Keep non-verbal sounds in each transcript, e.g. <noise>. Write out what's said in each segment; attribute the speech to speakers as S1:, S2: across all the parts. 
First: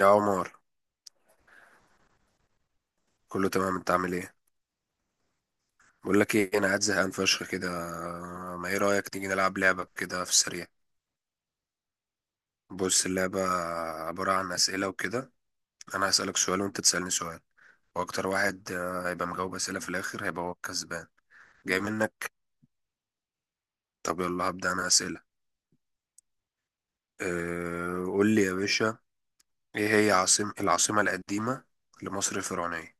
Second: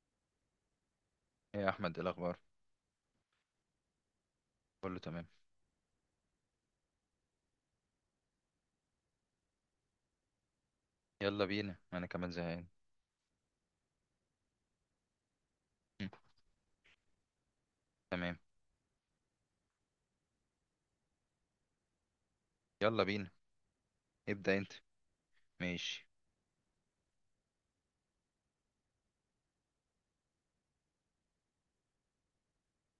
S1: يا عمر،
S2: إيه يا احمد، إيه الاخبار؟
S1: كله تمام. انت عامل ايه؟
S2: كله تمام.
S1: بقول لك ايه، انا قاعد زهقان فشخ كده. ما ايه رايك نيجي نلعب لعبه كده في السريع؟
S2: يلا بينا، انا كمان زهقان.
S1: بص، اللعبه عباره عن اسئله وكده.
S2: مم،
S1: انا هسالك سؤال وانت تسالني سؤال. واكتر
S2: تمام.
S1: واحد هيبقى مجاوب اسئله في الاخر هيبقى هو الكسبان. جاي منك.
S2: يلا بينا.
S1: طب يلا
S2: ابدا انت.
S1: هبدا انا اسئله.
S2: ماشي.
S1: أه، قول لي يا باشا، ايه هي العاصمه القديمه لمصر الفرعونيه؟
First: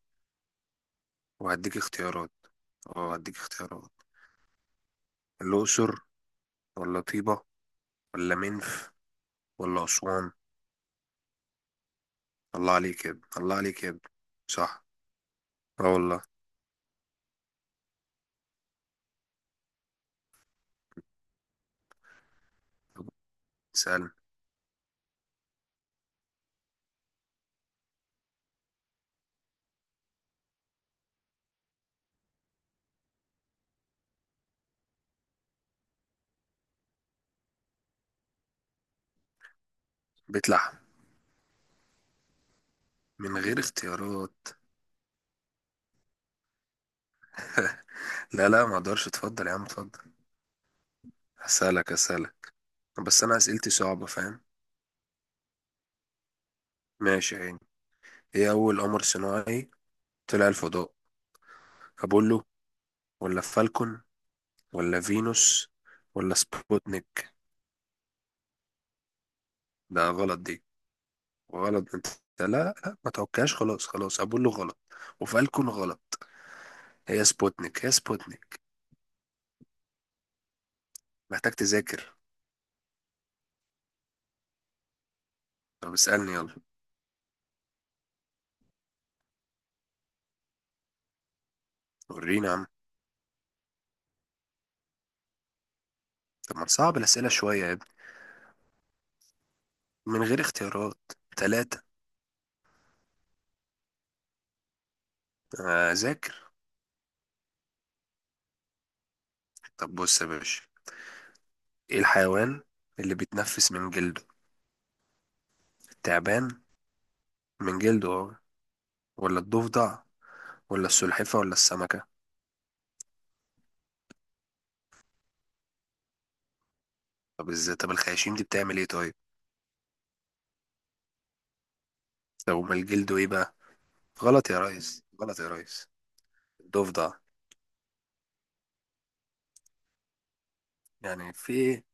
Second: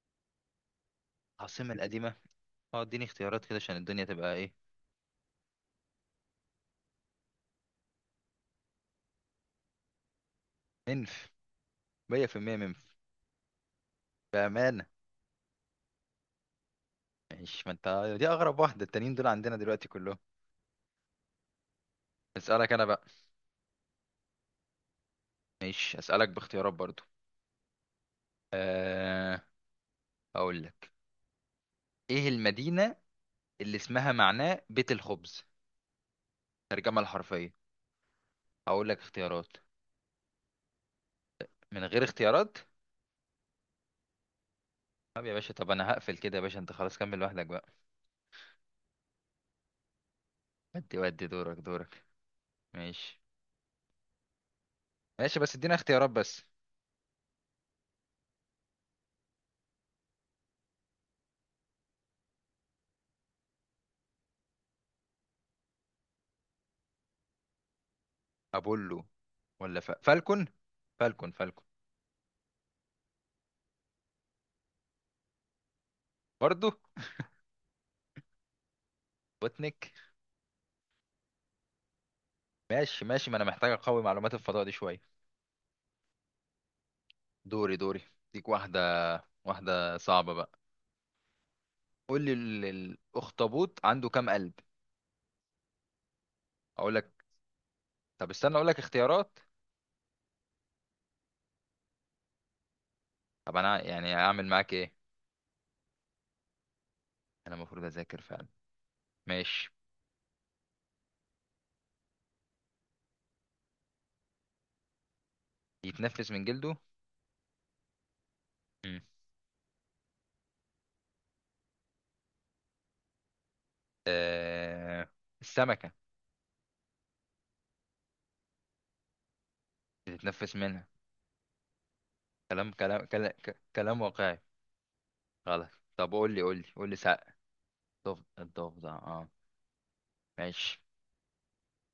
S2: العاصمه
S1: وهديك
S2: القديمه.
S1: اختيارات.
S2: اه، اديني
S1: اه هديك
S2: اختيارات كده عشان
S1: اختيارات:
S2: الدنيا تبقى ايه.
S1: الاقصر، ولا طيبه، ولا منف، ولا اسوان؟
S2: منف. 100%
S1: الله
S2: منف.
S1: عليك يا ابني، الله عليك يا ابني.
S2: بامانه.
S1: صح. اه والله.
S2: ماشي، ما انت دي اغرب واحده، التانيين دول عندنا دلوقتي كلهم. اسالك انا بقى.
S1: طب اسألني.
S2: ماشي، اسالك باختيارات برضو. أه... اقول لك، ايه المدينه اللي اسمها معناه بيت الخبز، ترجمه الحرفيه؟ اقول لك اختيارات.
S1: بيت لحم.
S2: من غير اختيارات.
S1: من غير اختيارات.
S2: طب يا باشا، طب انا هقفل كده يا باشا، انت خلاص كمل لوحدك بقى.
S1: لا لا، ما اقدرش. اتفضل يا عم اتفضل.
S2: ودي دورك دورك.
S1: هسألك، هسألك.
S2: ماشي
S1: بس انا اسئلتي صعبة، فاهم؟
S2: ماشي، بس ادينا اختيارات بس.
S1: ماشي يا عيني. ايه اول قمر صناعي طلع الفضاء؟ ابولو، ولا فالكون، ولا فينوس، ولا سبوتنيك؟
S2: ابولو، ولا
S1: ده غلط
S2: فالكون.
S1: دي.
S2: فالكون فالكون.
S1: غلط انت. لا لا، ما توكاش. خلاص خلاص، ابولو غلط وفالكون غلط.
S2: برضو.
S1: هي سبوتنيك، هي سبوتنيك.
S2: بوتنيك.
S1: محتاج تذاكر.
S2: ماشي ماشي، ما انا محتاج اقوي معلومات الفضاء دي شويه.
S1: طب اسألني يلا.
S2: دوري دوري. ديك واحده، واحده صعبه بقى. قول لي
S1: ورينا يا عم.
S2: الاخطبوط عنده كام قلب؟
S1: طب ما
S2: اقول
S1: تصعب
S2: لك.
S1: الأسئلة شوية يا ابني.
S2: طب استنى اقول لك اختيارات.
S1: من غير اختيارات. تلاتة.
S2: طب انا يعني اعمل معاك ايه؟
S1: آه، أذاكر.
S2: انا المفروض اذاكر فعلا. ماشي.
S1: طب بص يا باشا، إيه الحيوان اللي بيتنفس من جلده؟
S2: يتنفس من
S1: التعبان،
S2: جلده.
S1: من جلده أهو.
S2: مم.
S1: ولا الضفدع، ولا السلحفة، ولا السمكة؟
S2: آه... السمكه.
S1: طب ازاي؟ طب الخياشيم دي بتعمل ايه طيب؟
S2: بتتنفس منها.
S1: طب
S2: كلام
S1: امال
S2: كلام
S1: جلده ايه
S2: كلام،
S1: بقى؟
S2: كلام واقعي.
S1: غلط يا ريس، غلط يا
S2: غلط.
S1: ريس.
S2: طب قول لي قول لي قول لي
S1: الضفدع.
S2: ساق. الضفدع الضفدع، اه. ماشي.
S1: يعني في ايه؟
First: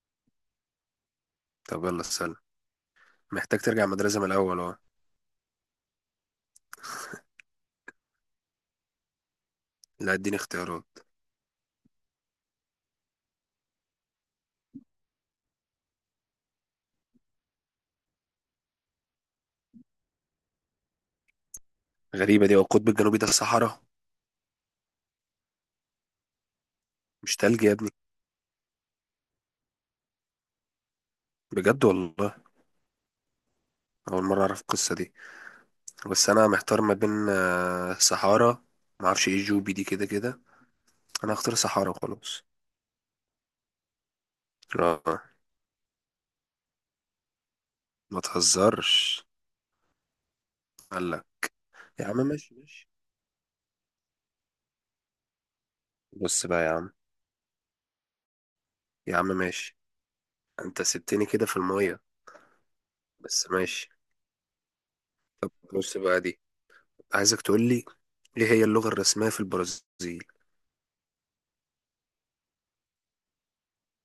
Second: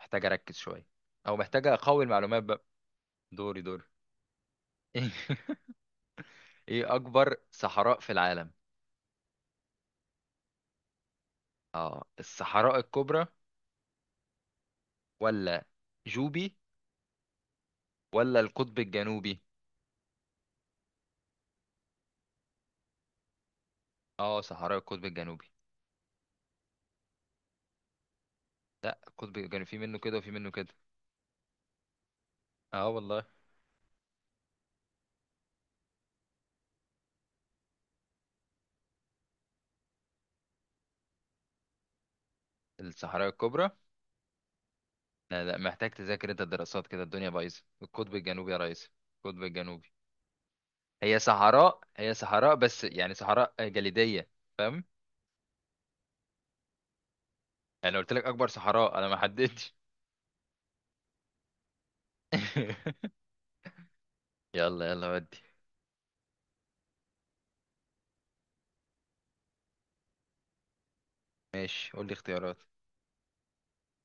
S2: محتاج اركز شويه، او محتاج
S1: طب يلا
S2: اقوي
S1: السلام.
S2: المعلومات بقى.
S1: محتاج
S2: دوري دوري.
S1: ترجع المدرسة من الأول أهو.
S2: <laughs> ايه اكبر صحراء في العالم؟
S1: لا، اديني اختيارات.
S2: اه، الصحراء الكبرى، ولا جوبي، ولا القطب الجنوبي؟
S1: غريبة دي. هو القطب الجنوبي ده الصحراء؟
S2: اه، صحراء القطب الجنوبي.
S1: مش تلج يا ابني؟
S2: لا، القطب الجنوبي في منه كده وفي منه كده.
S1: بجد والله؟
S2: اه والله.
S1: أول مرة أعرف القصة دي. بس انا محتار ما بين صحارى. ما اعرفش ايه جوبي دي كده كده. انا هختار صحارى وخلاص.
S2: الصحراء الكبرى.
S1: اه.
S2: لا لا، محتاج تذاكر انت، الدراسات كده الدنيا بايظه، القطب
S1: ما
S2: الجنوبي يا ريس.
S1: تهزرش.
S2: القطب الجنوبي.
S1: قال
S2: هي
S1: لك.
S2: صحراء
S1: يا
S2: هي
S1: عم
S2: صحراء
S1: ماشي
S2: بس
S1: ماشي.
S2: يعني صحراء جليدية. فاهم.
S1: بص بقى يا عم.
S2: انا قلت لك اكبر صحراء، انا ما
S1: يا عم
S2: حددتش.
S1: ماشي. انت سبتني كده في المية.
S2: <laughs>
S1: بس ماشي.
S2: يلا يلا، ودي.
S1: طب بص بقى دي. عايزك تقول لي، ايه هي اللغة الرسمية في البرازيل؟
S2: ماشي، قول لي اختيارات.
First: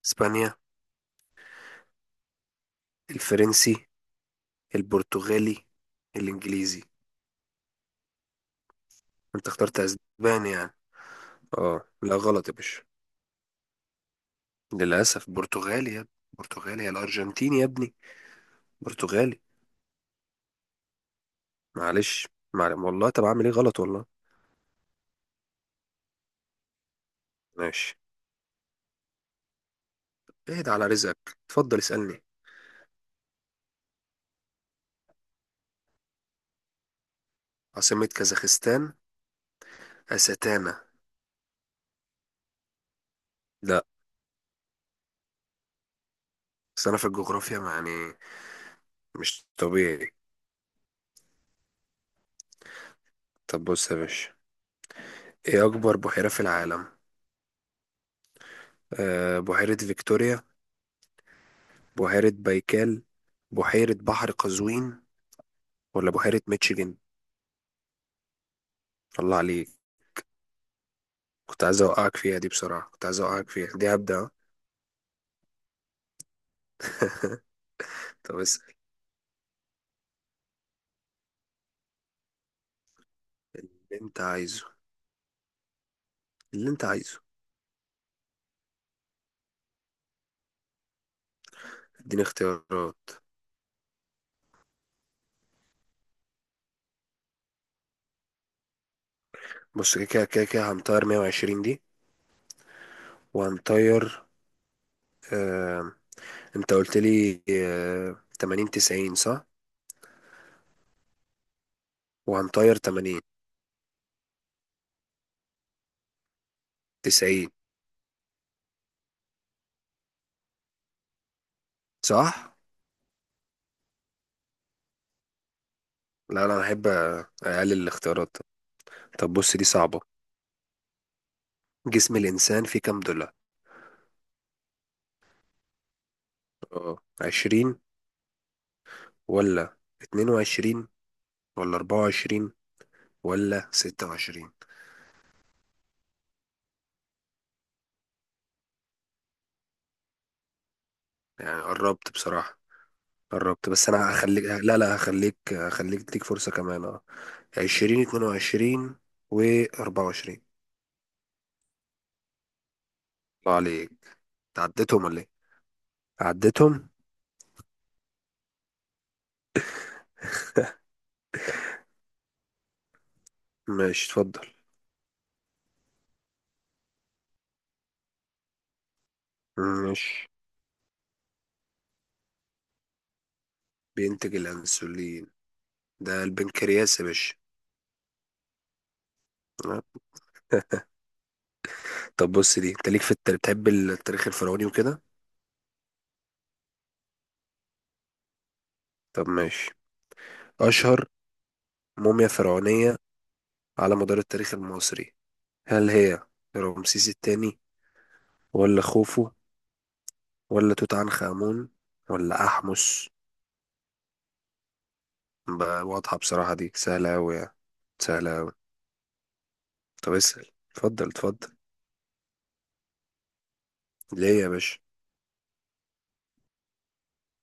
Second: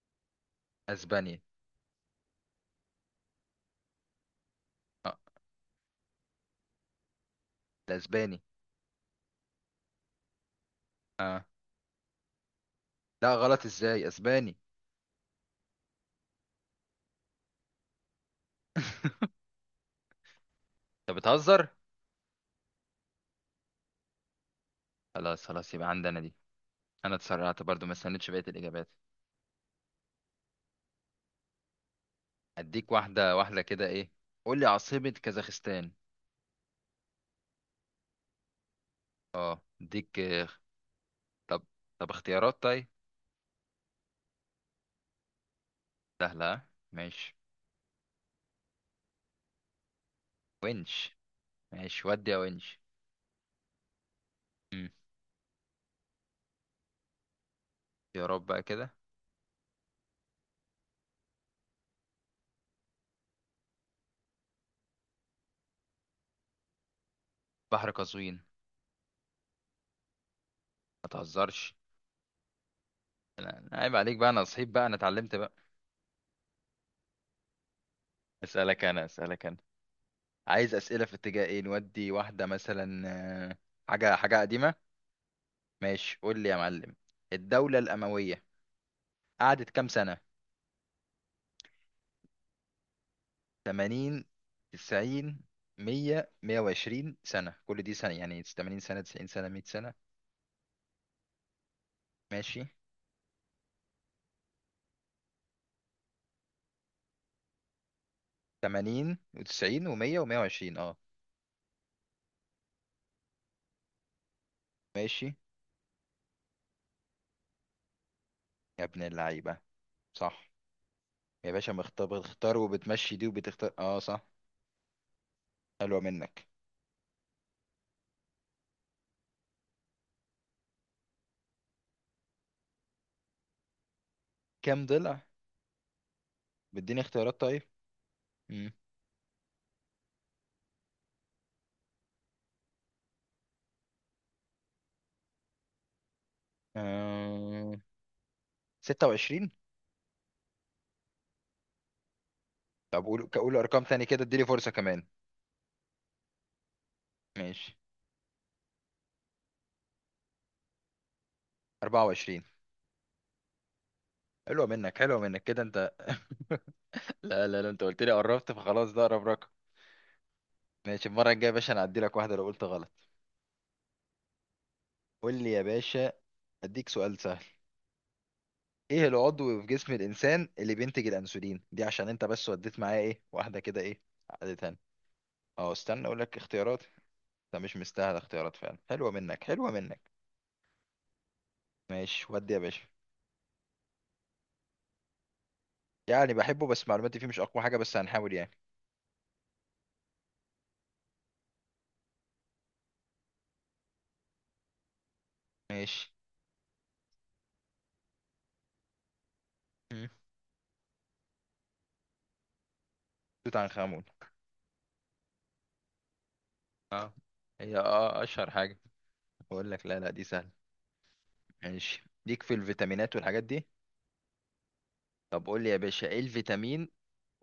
S1: اسبانيا،
S2: اسبانيا.
S1: الفرنسي،
S2: اه،
S1: البرتغالي، الانجليزي؟
S2: ده اسباني.
S1: انت اخترت اسباني يعني؟
S2: اه،
S1: اه. لا غلط يا باشا.
S2: لا، غلط ازاي اسباني؟
S1: للاسف برتغالي يا ابني. برتغالي يا الارجنتيني يا ابني. برتغالي.
S2: <laughs> انت بتهزر.
S1: معلش. والله طب اعمل ايه؟ غلط والله.
S2: خلاص خلاص، يبقى عندنا دي. انا اتسرعت برضو، ما
S1: ماشي.
S2: استنيتش بقية الاجابات.
S1: اهدى على رزقك. اتفضل اسألني.
S2: اديك واحدة واحدة كده، ايه. قول لي عاصمة كازاخستان.
S1: عاصمة كازاخستان؟
S2: اه اديك.
S1: أستانا.
S2: طب طب اختيارات طيب؟
S1: لا.
S2: سهلة ها؟
S1: بس انا في
S2: ماشي.
S1: الجغرافيا ما يعني، مش طبيعي.
S2: ونش. ماشي ودي يا ونش.
S1: طب بص يا باشا، ايه اكبر بحيرة في العالم؟
S2: يا رب بقى كده.
S1: أه، بحيرة فيكتوريا، بحيرة بايكال، بحيرة بحر قزوين، ولا بحيرة ميتشيجن؟
S2: بحر قزوين.
S1: الله عليك.
S2: ما
S1: كنت
S2: تهزرش.
S1: عايز اوقعك فيها دي بصراحة، كنت عايز اوقعك
S2: انا
S1: فيها
S2: أنا
S1: دي.
S2: عيب عليك بقى،
S1: هبدأ.
S2: انا صحيت بقى، انا اتعلمت بقى.
S1: <laughs> طب اسأل.
S2: اسالك انا اسالك انا. عايز اسئله في اتجاه ايه، نودي واحده مثلا. آه،
S1: اللي
S2: حاجه
S1: انت
S2: حاجه
S1: عايزه.
S2: قديمه. ماشي، قول لي يا
S1: اللي انت
S2: معلم.
S1: عايزه.
S2: الدوله الامويه قعدت كام سنه؟
S1: اديني اختيارات.
S2: 80، 90، 100، 120 سنه، كل دي سنه، يعني 80 سنه 90 سنه 100 سنه.
S1: بص، كده كده كده كده، هنطير 120 دي.
S2: ماشي،
S1: وهنطير، آه... انت قلت لي 80 90
S2: 80
S1: صح.
S2: و90 و100 و120، اه.
S1: وهنطير 80
S2: ماشي،
S1: 90
S2: يا ابن اللعيبه، صح. يا باشا مختار،
S1: صح.
S2: بتختار وبتمشي دي وبتختار، اه صح. حلوة منك.
S1: لا لا، انا بحب اقلل الاختيارات. طب بص دي صعبة، جسم الانسان فيه كام ضلع؟
S2: كام ضلع؟
S1: اه،
S2: بديني اختيارات طيب.
S1: 20،
S2: امم
S1: ولا 22، ولا 24، ولا 26؟
S2: آه... 26.
S1: يعني قربت بصراحة.
S2: طب قول قول
S1: قربت،
S2: ارقام
S1: بس
S2: تاني
S1: انا
S2: كده،
S1: هخليك،
S2: اديني فرصة
S1: لا لا
S2: كمان.
S1: هخليك، تديك فرصة كمان. اه،
S2: ماشي.
S1: 20، 22، و 24
S2: 24.
S1: الله عليك.
S2: حلوة منك
S1: تعديتهم
S2: حلوة
S1: ولا ايه؟
S2: منك كده انت.
S1: عديتهم.
S2: لا لا لا، انت قلت لي قربت، فخلاص ده اقرب رقم. ماشي، المرة الجاية يا باشا انا هعدي لك واحدة لو قلت غلط.
S1: ماشي اتفضل.
S2: قول لي يا باشا. اديك سؤال سهل. ايه العضو في جسم
S1: ماشي،
S2: الانسان اللي بينتج الانسولين؟ دي عشان انت بس وديت معايا ايه واحدة كده، ايه.
S1: بينتج
S2: عقدتها.
S1: الانسولين.
S2: اه، استنى اقول
S1: ده
S2: لك اختيارات.
S1: البنكرياس يا باشا.
S2: ده مش مستاهل اختيارات فعلا، حلوة منك حلوة منك.
S1: آه.
S2: ماشي
S1: طب
S2: ودي يا
S1: بص دي،
S2: باشا.
S1: انت ليك في التاريخ، بتحب التاريخ الفرعوني وكده.
S2: يعني بحبه، بس معلوماتي فيه مش اقوى حاجة، بس هنحاول يعني.
S1: طب ماشي، اشهر موميا فرعونية على مدار التاريخ المصري هل
S2: ماشي.
S1: هي رمسيس الثاني، ولا خوفو،
S2: مم.
S1: ولا توت عنخ آمون، ولا أحمس؟
S2: توت عنخ آمون.
S1: بقى واضحة بصراحة، دي
S2: اه.
S1: سهلة أوي يعني.
S2: هي اه
S1: سهلة
S2: اشهر
S1: أوي.
S2: حاجة. بقول لك لا لا
S1: طب
S2: دي
S1: اسأل،
S2: سهلة.
S1: اتفضل اتفضل.
S2: ماشي، ليك في الفيتامينات والحاجات دي.
S1: ليه يا باشا؟
S2: طب قول لي يا باشا ايه الفيتامين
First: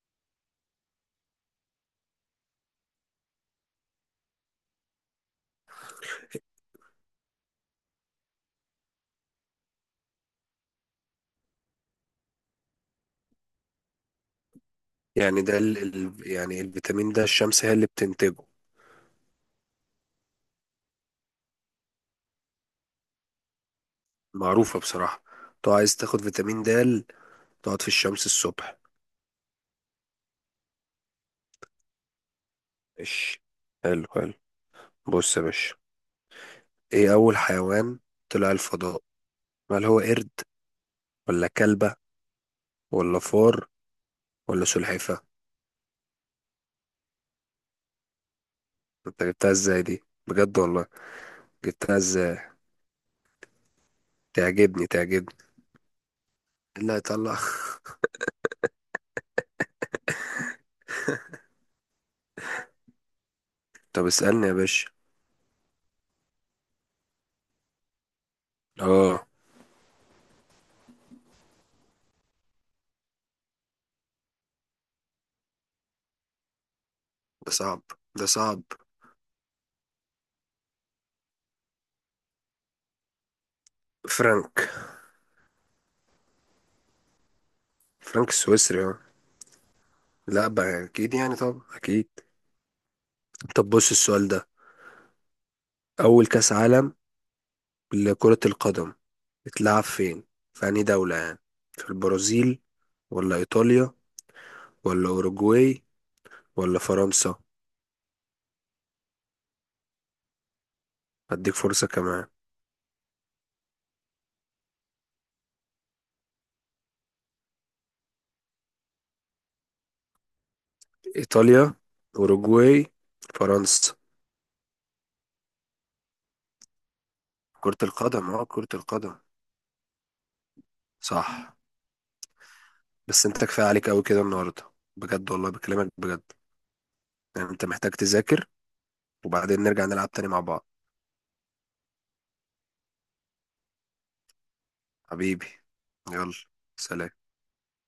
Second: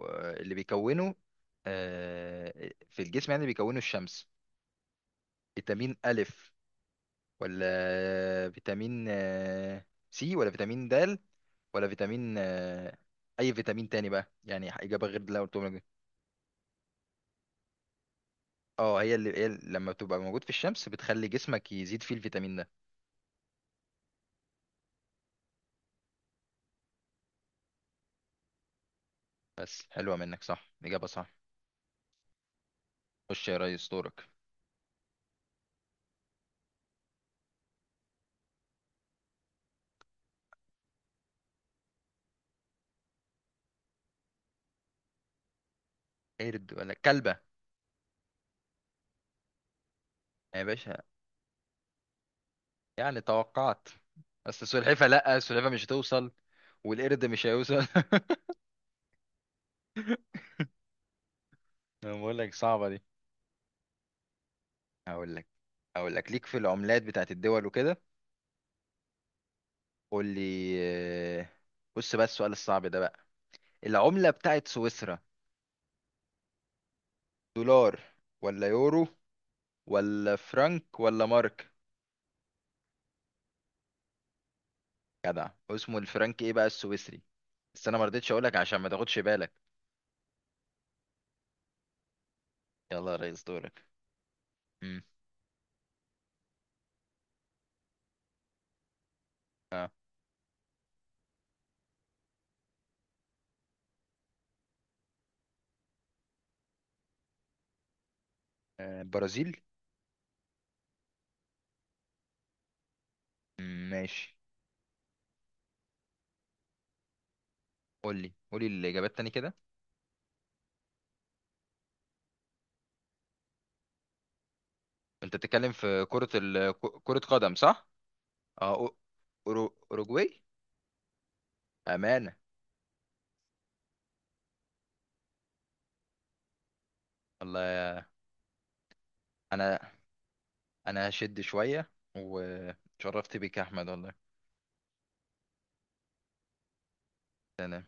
S2: اللي بيكونه في الجسم، يعني بيكونه الشمس. فيتامين ألف، ولا فيتامين سي، ولا فيتامين د، ولا فيتامين اي فيتامين تاني بقى، يعني اجابه غير اللي أنا
S1: يعني ده
S2: قلتهم لك دي.
S1: يعني الفيتامين ده الشمس هي اللي بتنتجه.
S2: اه، هي اللي لما بتبقى موجود في الشمس بتخلي جسمك يزيد فيه الفيتامين ده.
S1: معروفة بصراحة. تو عايز تاخد فيتامين د، تقعد في الشمس الصبح.
S2: بس حلوه منك، صح الاجابه صح.
S1: ماشي.
S2: خش يا ريس،
S1: حلو
S2: دورك.
S1: حلو. بص يا باشا، ايه أول حيوان طلع الفضاء؟ هل هو قرد، ولا كلبة، ولا فار، ولا سلحفة؟
S2: قرد ولا كلبه.
S1: انت جبتها ازاي دي؟ بجد
S2: يا
S1: والله.
S2: باشا،
S1: جبتها ازاي؟
S2: يعني توقعت. بس
S1: تعجبني،
S2: السلحفه،
S1: تعجبني
S2: لا السلحفه مش هتوصل.
S1: اللي
S2: والقرد
S1: هيطلع.
S2: مش هيوصل. <laughs> انا بقول لك صعبه دي.
S1: <laughs> طب اسألني يا باشا.
S2: هقول لك هقول لك ليك في العملات بتاعت الدول وكده.
S1: اه،
S2: قول لي. آه، بص بقى السؤال الصعب ده بقى. العملة بتاعت سويسرا.
S1: ده صعب،
S2: دولار،
S1: ده صعب.
S2: ولا يورو، ولا فرنك، ولا مارك.
S1: فرانك.
S2: جدع، اسمه الفرنك، ايه بقى السويسري. بس انا ما
S1: فرانك
S2: رضيتش اقولك عشان
S1: السويسري،
S2: ما
S1: اه.
S2: تاخدش بالك.
S1: لا بقى اكيد يعني، طب اكيد.
S2: يلا يا ريس،
S1: طب
S2: دورك.
S1: بص السؤال ده.
S2: امم
S1: أول كأس عالم لكرة القدم اتلعب
S2: اه،
S1: فين؟ في أنهي دولة يعني؟ في البرازيل، ولا إيطاليا، ولا أوروجواي، ولا فرنسا؟
S2: برازيل.
S1: هديك فرصة كمان.
S2: مم، ماشي. قول لي قول لي الاجابات تاني كده.
S1: إيطاليا، أوروجواي، فرنسا.
S2: انت بتتكلم في كرة كرة قدم
S1: كرة
S2: صح؟
S1: القدم، اه كرة
S2: اه
S1: القدم.
S2: اوروجواي.
S1: صح.
S2: امانة.
S1: بس انت كفاية عليك أوي كده النهاردة. بجد والله بكلمك بجد. يعني انت محتاج
S2: والله.
S1: تذاكر، وبعدين نرجع
S2: انا
S1: نلعب تاني مع بعض.
S2: انا هشد شوية. وشرفت بيك يا احمد والله.
S1: حبيبي. يلا. سلام.
S2: تمام.